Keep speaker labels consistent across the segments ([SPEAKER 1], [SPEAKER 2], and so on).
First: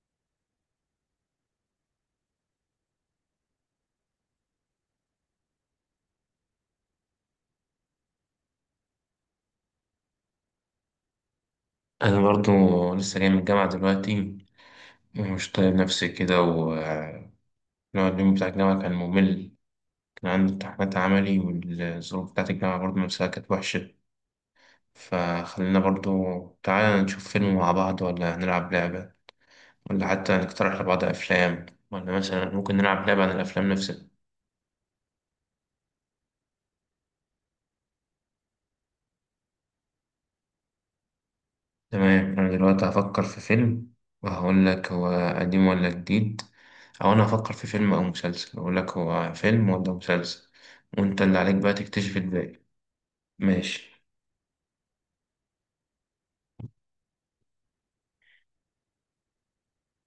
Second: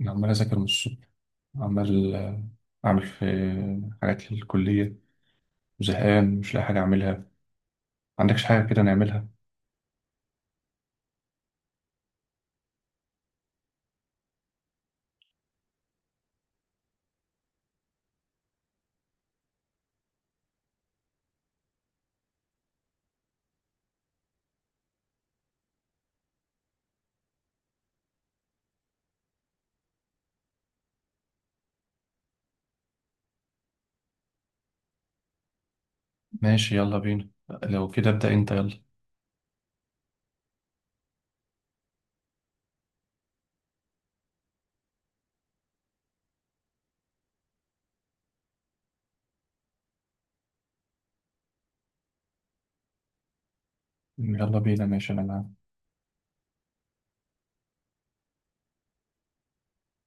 [SPEAKER 1] عمال أذاكر من الصبح عمال أعمل في حاجات للكلية وزهقان مش لاقي حاجة أعملها. عندكش حاجة كده نعملها؟
[SPEAKER 2] أنا برضو لسه جاي من الجامعة دلوقتي ومش طايق نفسي كده ونقعد. اليوم بتاع الجامعة كان ممل، كان عندي امتحانات عملي والظروف بتاعت الجامعة برضو نفسها كانت وحشة. فخلينا برضو تعالى نشوف فيلم مع بعض، ولا هنلعب لعبة، ولا حتى نقترح لبعض أفلام، ولا مثلا ممكن نلعب لعبة عن الأفلام نفسها.
[SPEAKER 1] ماشي، يلا بينا لو كده، ابدأ أنت يلا.
[SPEAKER 2] تمام، أنا دلوقتي هفكر في فيلم وهقول لك هو قديم ولا جديد، أو أنا هفكر في فيلم أو مسلسل أقول لك هو فيلم ولا مسلسل، وأنت اللي عليك بقى تكتشف الباقي. ماشي.
[SPEAKER 1] يلا بينا ماشي، أنا معاك.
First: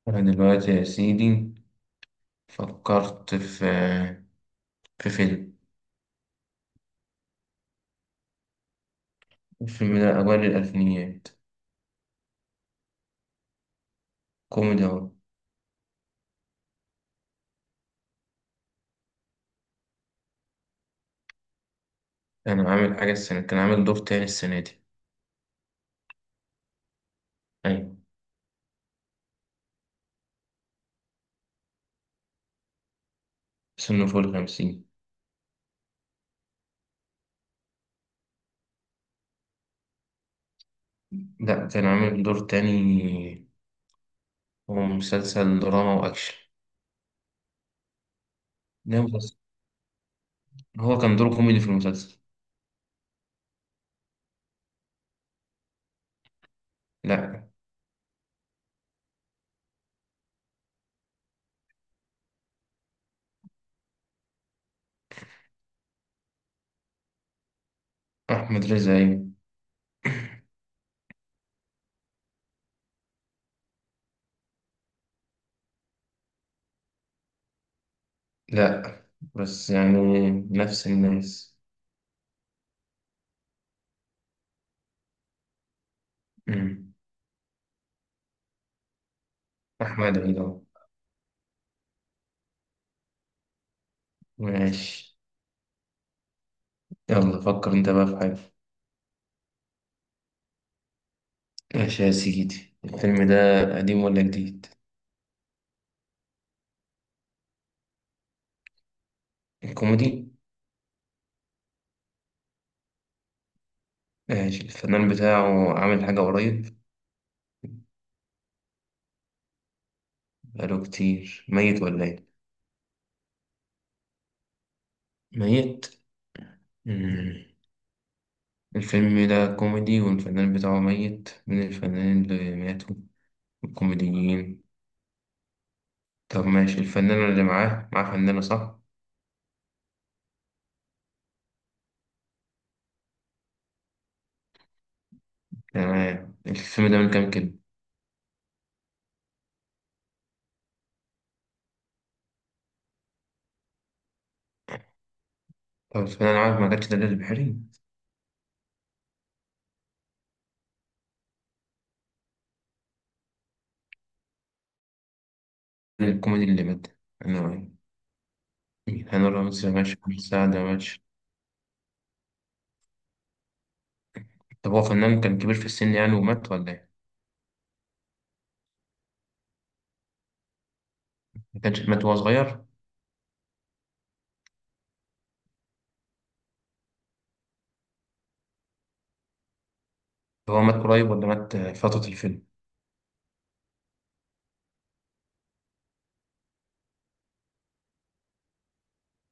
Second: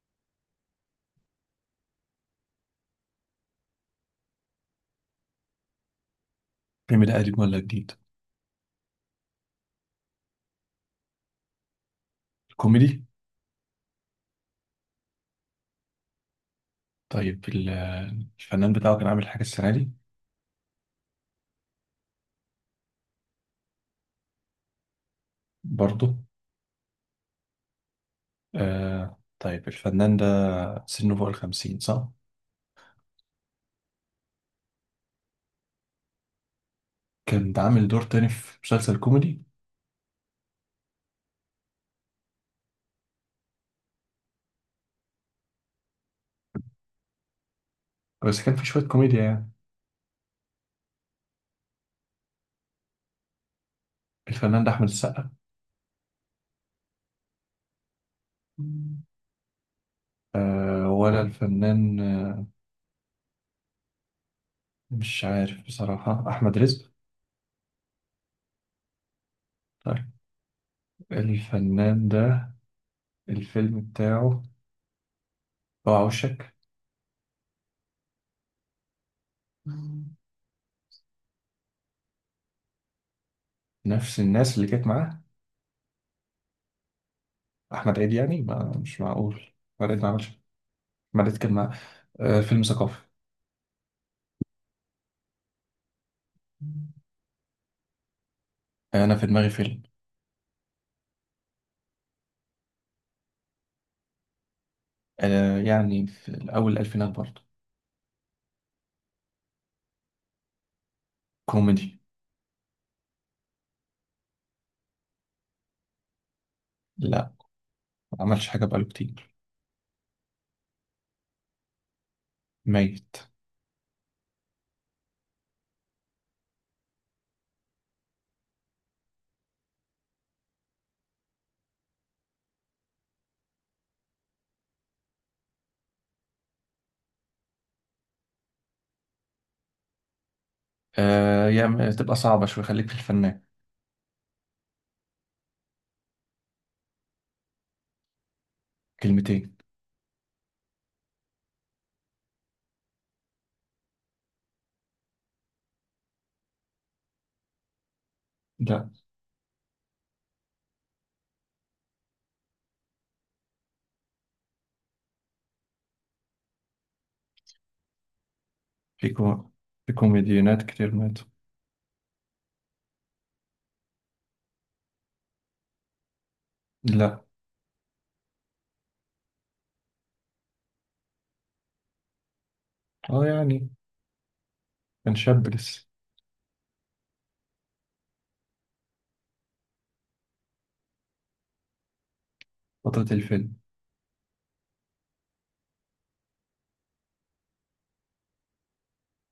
[SPEAKER 2] أنا دلوقتي يا سيدي فكرت في في فيلم.
[SPEAKER 1] الفيلم ده قديم ولا جديد؟
[SPEAKER 2] الفيلم ده أوائل الألفينيات.
[SPEAKER 1] كوميدي؟
[SPEAKER 2] كوميدي أهو.
[SPEAKER 1] طيب الفنان بتاعه كان عامل حاجة السنة دي؟
[SPEAKER 2] أنا عامل حاجة السنة، كان عامل دور تاني السنة دي.
[SPEAKER 1] برضه؟
[SPEAKER 2] أيوة.
[SPEAKER 1] آه طيب الفنان ده سنه فوق الخمسين صح؟
[SPEAKER 2] سنه فوق الخمسين.
[SPEAKER 1] كان ده عامل دور تاني في مسلسل كوميدي؟
[SPEAKER 2] لأ، كان عامل دور تاني، هو مسلسل دراما وأكشن.
[SPEAKER 1] بس كان في شوية
[SPEAKER 2] ده
[SPEAKER 1] كوميديا يعني.
[SPEAKER 2] هو كان دوره كوميدي في المسلسل.
[SPEAKER 1] الفنان ده أحمد السقا؟
[SPEAKER 2] لا.
[SPEAKER 1] آه ولا الفنان، مش عارف بصراحة، أحمد رزق؟
[SPEAKER 2] أحمد رزا أيوة.
[SPEAKER 1] طيب الفنان ده الفيلم بتاعه بقى وشك.
[SPEAKER 2] لا بس
[SPEAKER 1] مم.
[SPEAKER 2] يعني نفس الناس.
[SPEAKER 1] نفس الناس اللي كانت معاه؟
[SPEAKER 2] مم.
[SPEAKER 1] أحمد عيد يعني؟ ما مش معقول، أحمد عيد ما
[SPEAKER 2] أحمد
[SPEAKER 1] عملش.
[SPEAKER 2] عيد أهو.
[SPEAKER 1] أحمد عيد كان معاه؟ آه فيلم ثقافي.
[SPEAKER 2] ماشي،
[SPEAKER 1] مم.
[SPEAKER 2] يلا فكر أنت بقى في حاجة.
[SPEAKER 1] أنا في دماغي فيلم.
[SPEAKER 2] ماشي يا سيدي، الفيلم ده قديم ولا جديد؟
[SPEAKER 1] آه يعني في أول الألفينات برضه.
[SPEAKER 2] الكوميدي.
[SPEAKER 1] كوميدي.
[SPEAKER 2] ماشي، الفنان بتاعه عامل حاجة قريب.
[SPEAKER 1] لا، ما عملش حاجة بقاله كتير.
[SPEAKER 2] بقاله كتير ميت ولا إيه؟
[SPEAKER 1] ميت.
[SPEAKER 2] ميت؟ مم. الفيلم ده كوميدي، والفنان بتاعه ميت من الفنانين اللي ماتوا الكوميديين. طب ماشي، الفنانة اللي معاه معاه فنانة صح؟
[SPEAKER 1] آه يعني تبقى صعبة شوية، خليك في الفنان.
[SPEAKER 2] تمام، الفيلم ده من كام كلمة؟
[SPEAKER 1] كلمتين.
[SPEAKER 2] طب الفنانة عارف ما كانتش دليل البحري؟
[SPEAKER 1] لا.
[SPEAKER 2] الكوميدي اللي مات. أنا،
[SPEAKER 1] في
[SPEAKER 2] هاني
[SPEAKER 1] كو...
[SPEAKER 2] رمزي
[SPEAKER 1] في
[SPEAKER 2] ماشي، محمد سعد
[SPEAKER 1] كوميديانات كتير
[SPEAKER 2] ماشي.
[SPEAKER 1] ماتوا.
[SPEAKER 2] طب هو فنان كان كبير في السن يعني ومات ولا إيه؟
[SPEAKER 1] لا.
[SPEAKER 2] ما كانش مات وهو صغير؟
[SPEAKER 1] اه يعني كان شاب لسه.
[SPEAKER 2] طب هو مات قريب ولا مات فترة الفيلم؟
[SPEAKER 1] فترة الفيلم،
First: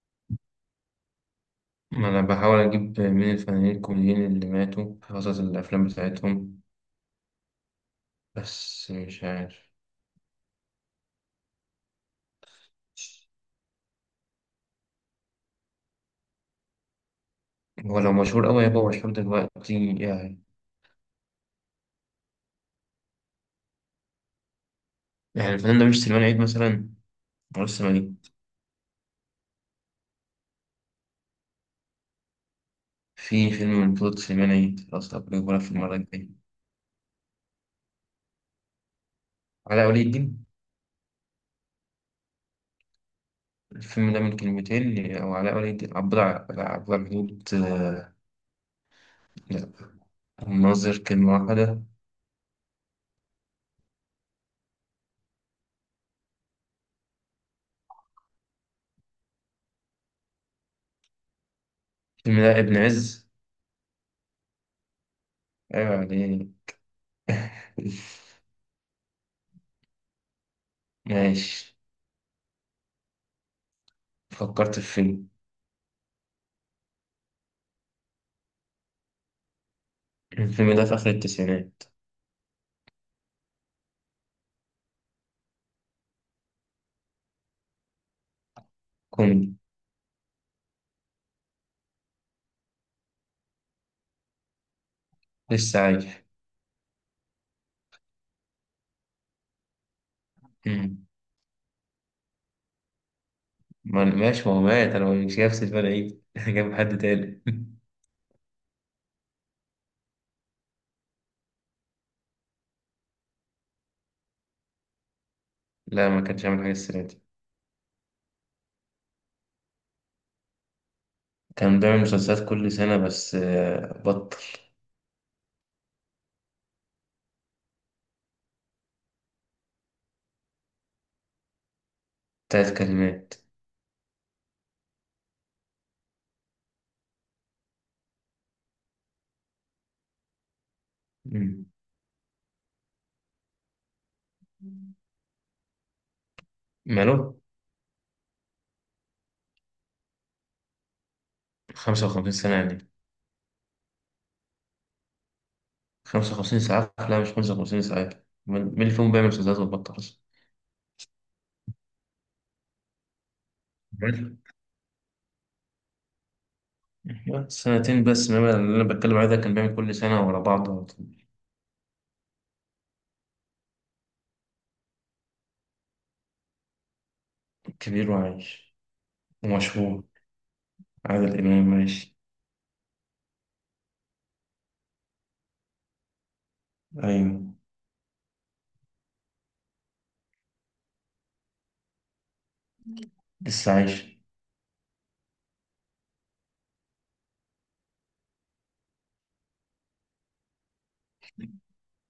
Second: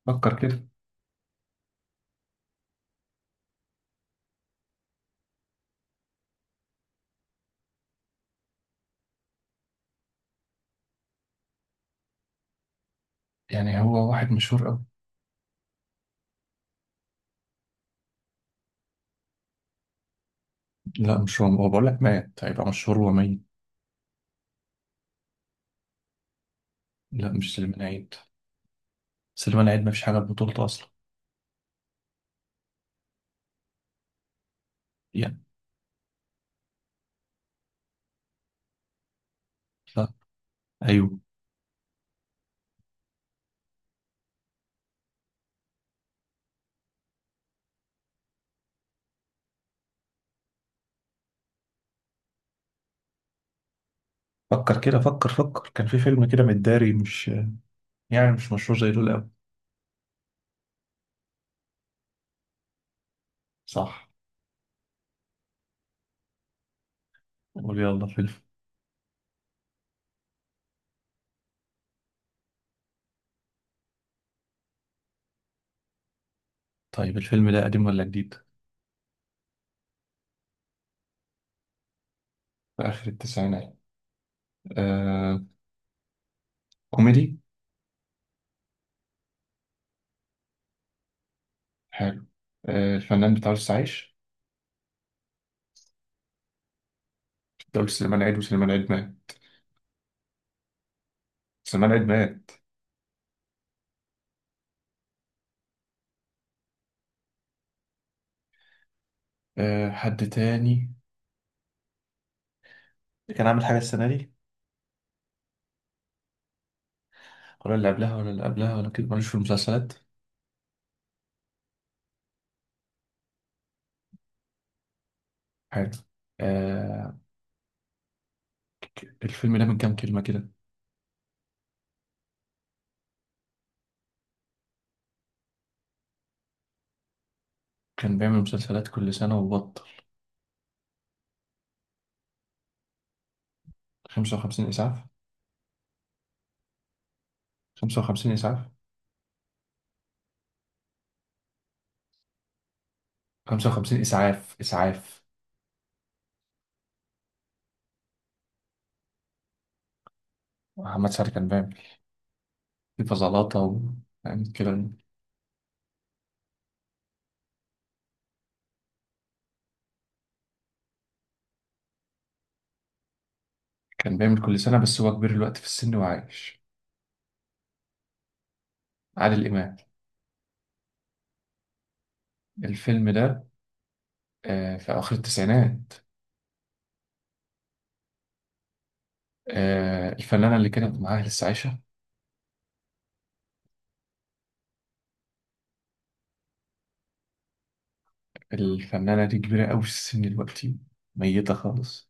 [SPEAKER 1] فكر كده.
[SPEAKER 2] ما أنا بحاول أجيب مين الفنانين الكوميديين اللي ماتوا في فترة الأفلام بتاعتهم، بس مش عارف.
[SPEAKER 1] يعني هو واحد مشهور أوي.
[SPEAKER 2] هو لو مشهور أوي هيبقى مشهور دلوقتي يعني.
[SPEAKER 1] لا مش هو، هو بقول لك مات هيبقى مشهور، هو ميت.
[SPEAKER 2] يعني الفنان ده مش سليمان عيد مثلا.
[SPEAKER 1] لا مش
[SPEAKER 2] ولا
[SPEAKER 1] سليمان
[SPEAKER 2] لسه ما
[SPEAKER 1] عيد.
[SPEAKER 2] جه.
[SPEAKER 1] سليمان عيد ما فيش حاجة ببطولته أصلا.
[SPEAKER 2] في فيلم من بطولة سليمان عيد، خلاص أبو
[SPEAKER 1] يعني.
[SPEAKER 2] يقولها في المرة الجاية. علاء ولي
[SPEAKER 1] لا.
[SPEAKER 2] الدين.
[SPEAKER 1] أيوه.
[SPEAKER 2] الفيلم ده من كلمتين، أو علاء ولي الدين، عبد عبد الحدود لا، الناظر كلمة واحدة.
[SPEAKER 1] فكر كده، فكر فكر، كان في فيلم كده متداري، مش يعني مش مشهور زي دول أوي.
[SPEAKER 2] الفيلم ده ابن عز.
[SPEAKER 1] صح.
[SPEAKER 2] أيوة عليه.
[SPEAKER 1] قول يلا فيلم.
[SPEAKER 2] ماشي، فكرت في فيلم.
[SPEAKER 1] طيب الفيلم ده قديم ولا جديد؟
[SPEAKER 2] الفيلم ده في آخر التسعينات.
[SPEAKER 1] في آخر التسعينات؟ آه. كوميدي؟
[SPEAKER 2] كوميدي.
[SPEAKER 1] حلو. آه الفنان بتاع عايش؟
[SPEAKER 2] لسه عايش.
[SPEAKER 1] ده قلت سليمان عيد وسليمان عيد مات.
[SPEAKER 2] مم.
[SPEAKER 1] سليمان عيد مات.
[SPEAKER 2] ماشي، ما هو مات، أنا مش نفس الفرق إيه جاب حد تاني
[SPEAKER 1] آه حد تاني اللي كان عامل حاجة السنة دي؟
[SPEAKER 2] لا ما كانش عامل حاجة السنة دي.
[SPEAKER 1] ولا اللي قبلها ولا اللي قبلها ولا كده، ماليش في المسلسلات.
[SPEAKER 2] كان بيعمل مسلسلات كل سنة بس بطل.
[SPEAKER 1] حلو. آه. الفيلم ده من كام كلمة كده؟
[SPEAKER 2] تلات كلمات.
[SPEAKER 1] كان بيعمل مسلسلات كل سنة وبطل.
[SPEAKER 2] مم.
[SPEAKER 1] 55 إسعاف.
[SPEAKER 2] ماله؟
[SPEAKER 1] 55 إسعاف.
[SPEAKER 2] خمسة وخمسين سنة يعني.
[SPEAKER 1] 55 إسعاف، إسعاف.
[SPEAKER 2] خمسة وخمسين ساعة، لا مش خمسة وخمسين ساعة. مين اللي فيهم بيعمل مسدسات وبطل أصلا؟
[SPEAKER 1] محمد سعد كان بيعمل في فزلاطة
[SPEAKER 2] بل-
[SPEAKER 1] يعني كده.
[SPEAKER 2] سنتين بس، إنما اللي أنا بتكلم عليه ده كان بيعمل كل سنة ورا بعض.
[SPEAKER 1] كان بيعمل كل سنة، بس هو كبير الوقت في السن وعايش.
[SPEAKER 2] كبير وعايش.
[SPEAKER 1] عادل إمام.
[SPEAKER 2] ومشهور. عادل إمام ماشي.
[SPEAKER 1] الفيلم ده آه في آخر التسعينات.
[SPEAKER 2] أيوة.
[SPEAKER 1] آه الفنانة اللي كانت معاه لسه عايشة؟
[SPEAKER 2] لسه عايش.
[SPEAKER 1] الفنانة دي كبيرة أوي في السن دلوقتي، ميتة خالص.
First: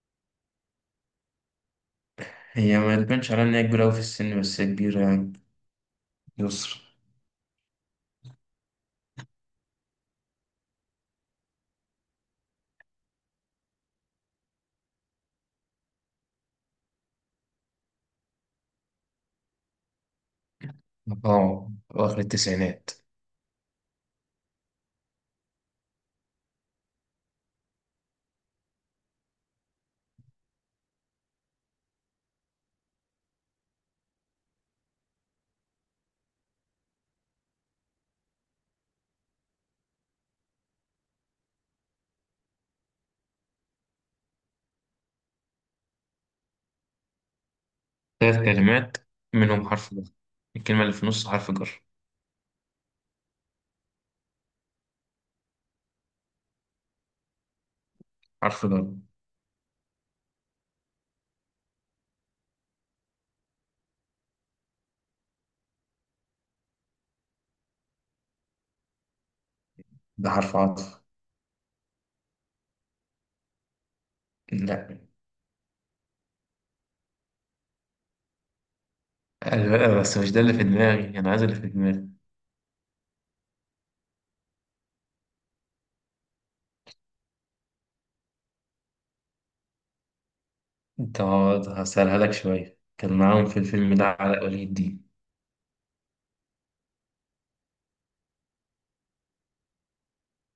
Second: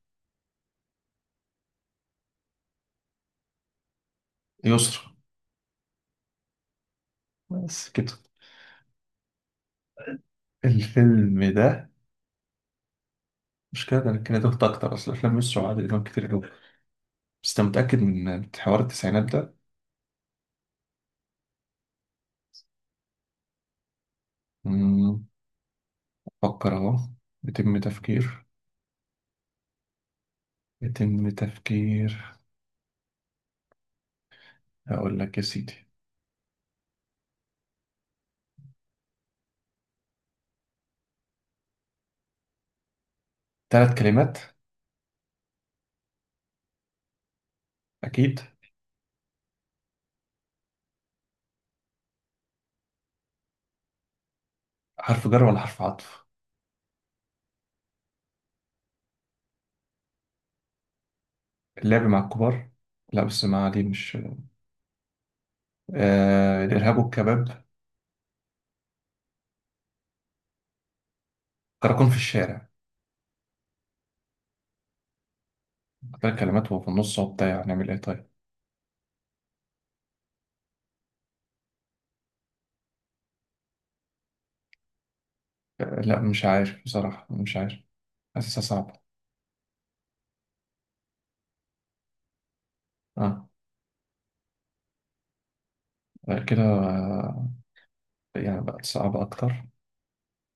[SPEAKER 2] هي ما تبانش عليها إن هي كبيرة أوي في السن، بس هي كبيرة
[SPEAKER 1] يسرا.
[SPEAKER 2] يعني. يسر.
[SPEAKER 1] بس كده الفيلم ده؟ مش كده ده، أنا كان دخت اكتر، اصل افلام يسرا وعادل امام كتير قوي. بس انت متاكد من حوار التسعينات ده؟
[SPEAKER 2] أه، أواخر التسعينات.
[SPEAKER 1] مم، فكر اهو. يتم تفكير، يتم تفكير. اقول لك يا سيدي، ثلاث كلمات
[SPEAKER 2] ثلاث
[SPEAKER 1] اكيد.
[SPEAKER 2] كلمات، منهم حرف جر. الكلمة اللي في النص حرف جر.
[SPEAKER 1] حرف جر ولا حرف عطف؟
[SPEAKER 2] حرف جر.
[SPEAKER 1] اللعب مع الكبار؟ لا بس ما دي مش. آه الارهاب والكباب؟
[SPEAKER 2] ده حرف عطف.
[SPEAKER 1] كراكون في الشارع؟
[SPEAKER 2] لا.
[SPEAKER 1] ثلاث كلمات وهو في النص وبتاع، نعمل ايه طيب.
[SPEAKER 2] بس مش ده اللي في دماغي، أنا عايز اللي في دماغي.
[SPEAKER 1] لا مش عارف بصراحه، مش عارف، حاسسها صعبه.
[SPEAKER 2] أنت، هسألها لك شوية. كان معاهم
[SPEAKER 1] اه.
[SPEAKER 2] في الفيلم ده علاء ولي الدين.
[SPEAKER 1] غير كده؟ يعني بقت صعبة أكتر.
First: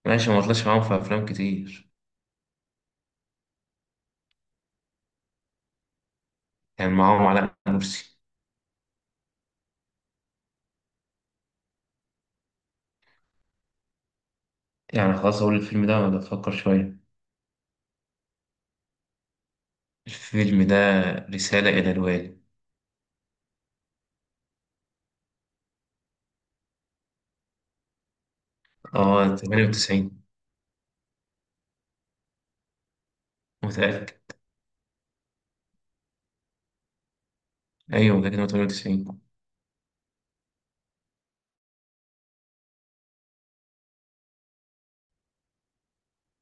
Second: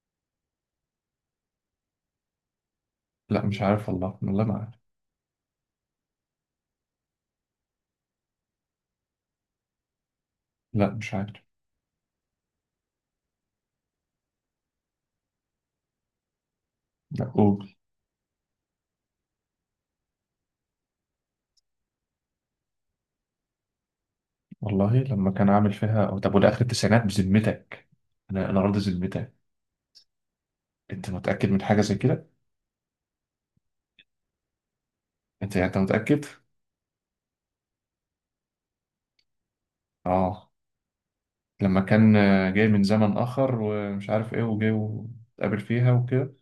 [SPEAKER 2] ماشي. ما طلعش معاهم في أفلام كتير.
[SPEAKER 1] لا مش عارف والله، والله ما عارف.
[SPEAKER 2] كان معاهم علاء مرسي.
[SPEAKER 1] لا مش عارف.
[SPEAKER 2] يعني خلاص أقول الفيلم ده ولا أفكر شوية.
[SPEAKER 1] لا قول.
[SPEAKER 2] الفيلم ده رسالة إلى الوالي.
[SPEAKER 1] والله لما كان عامل فيها، أو طب وده آخر التسعينات بذمتك؟ أنا راضي ذمتك.
[SPEAKER 2] آه، 98.
[SPEAKER 1] أنت متأكد من حاجة زي كده؟
[SPEAKER 2] متأكد.
[SPEAKER 1] أنت متأكد؟
[SPEAKER 2] أيوة متأكد إن هو 98.
[SPEAKER 1] آه لما كان جاي من زمن آخر ومش عارف إيه وجاي واتقابل فيها وكده.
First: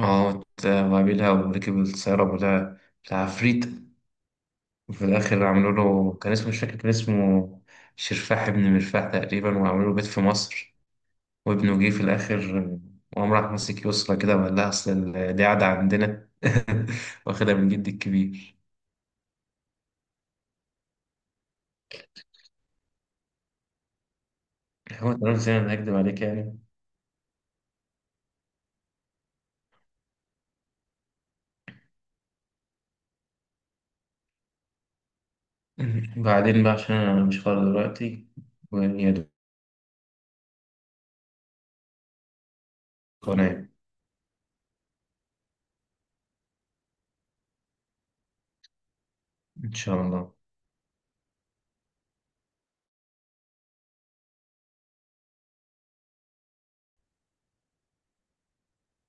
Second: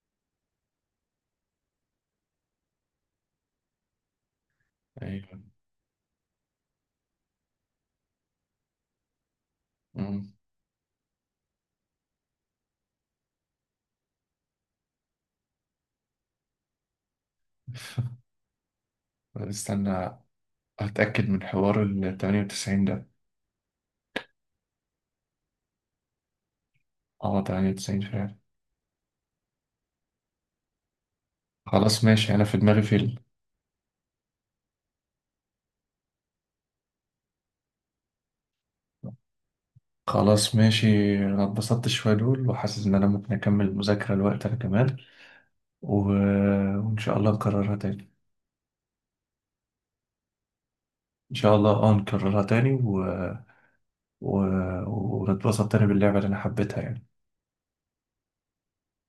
[SPEAKER 2] آه وقابلها وركب السيارة، ولا العفريت في
[SPEAKER 1] أيوه.
[SPEAKER 2] الآخر عملوا له، كان اسمه مش فاكر، كان اسمه شرفاح ابن مرفاح تقريبا، وعملوا له بيت في
[SPEAKER 1] أمم.
[SPEAKER 2] مصر. وابنه جه في الآخر، وقام راح ماسك يسرى كده وقال لها أصل دي عادة عندنا، واخدها من جدي الكبير.
[SPEAKER 1] استنى أتأكد من حوار ال 98 ده.
[SPEAKER 2] هو تمام، زي ما أنا هكدب عليك يعني.
[SPEAKER 1] آه 98 فعلا. خلاص ماشي أنا في دماغي فيلم.
[SPEAKER 2] بعدين بقى عشان أنا مش فاضي دلوقتي، ويا دوب
[SPEAKER 1] خلاص ماشي، انا اتبسطت شوية، دول وحاسس ان انا ممكن اكمل
[SPEAKER 2] وأنام.
[SPEAKER 1] المذاكرة الوقت، انا كمان و... وان شاء الله نكررها تاني.
[SPEAKER 2] إن شاء الله.
[SPEAKER 1] ان شاء الله اه نكررها تاني و... ونتبسط تاني باللعبة اللي انا حبيتها يعني.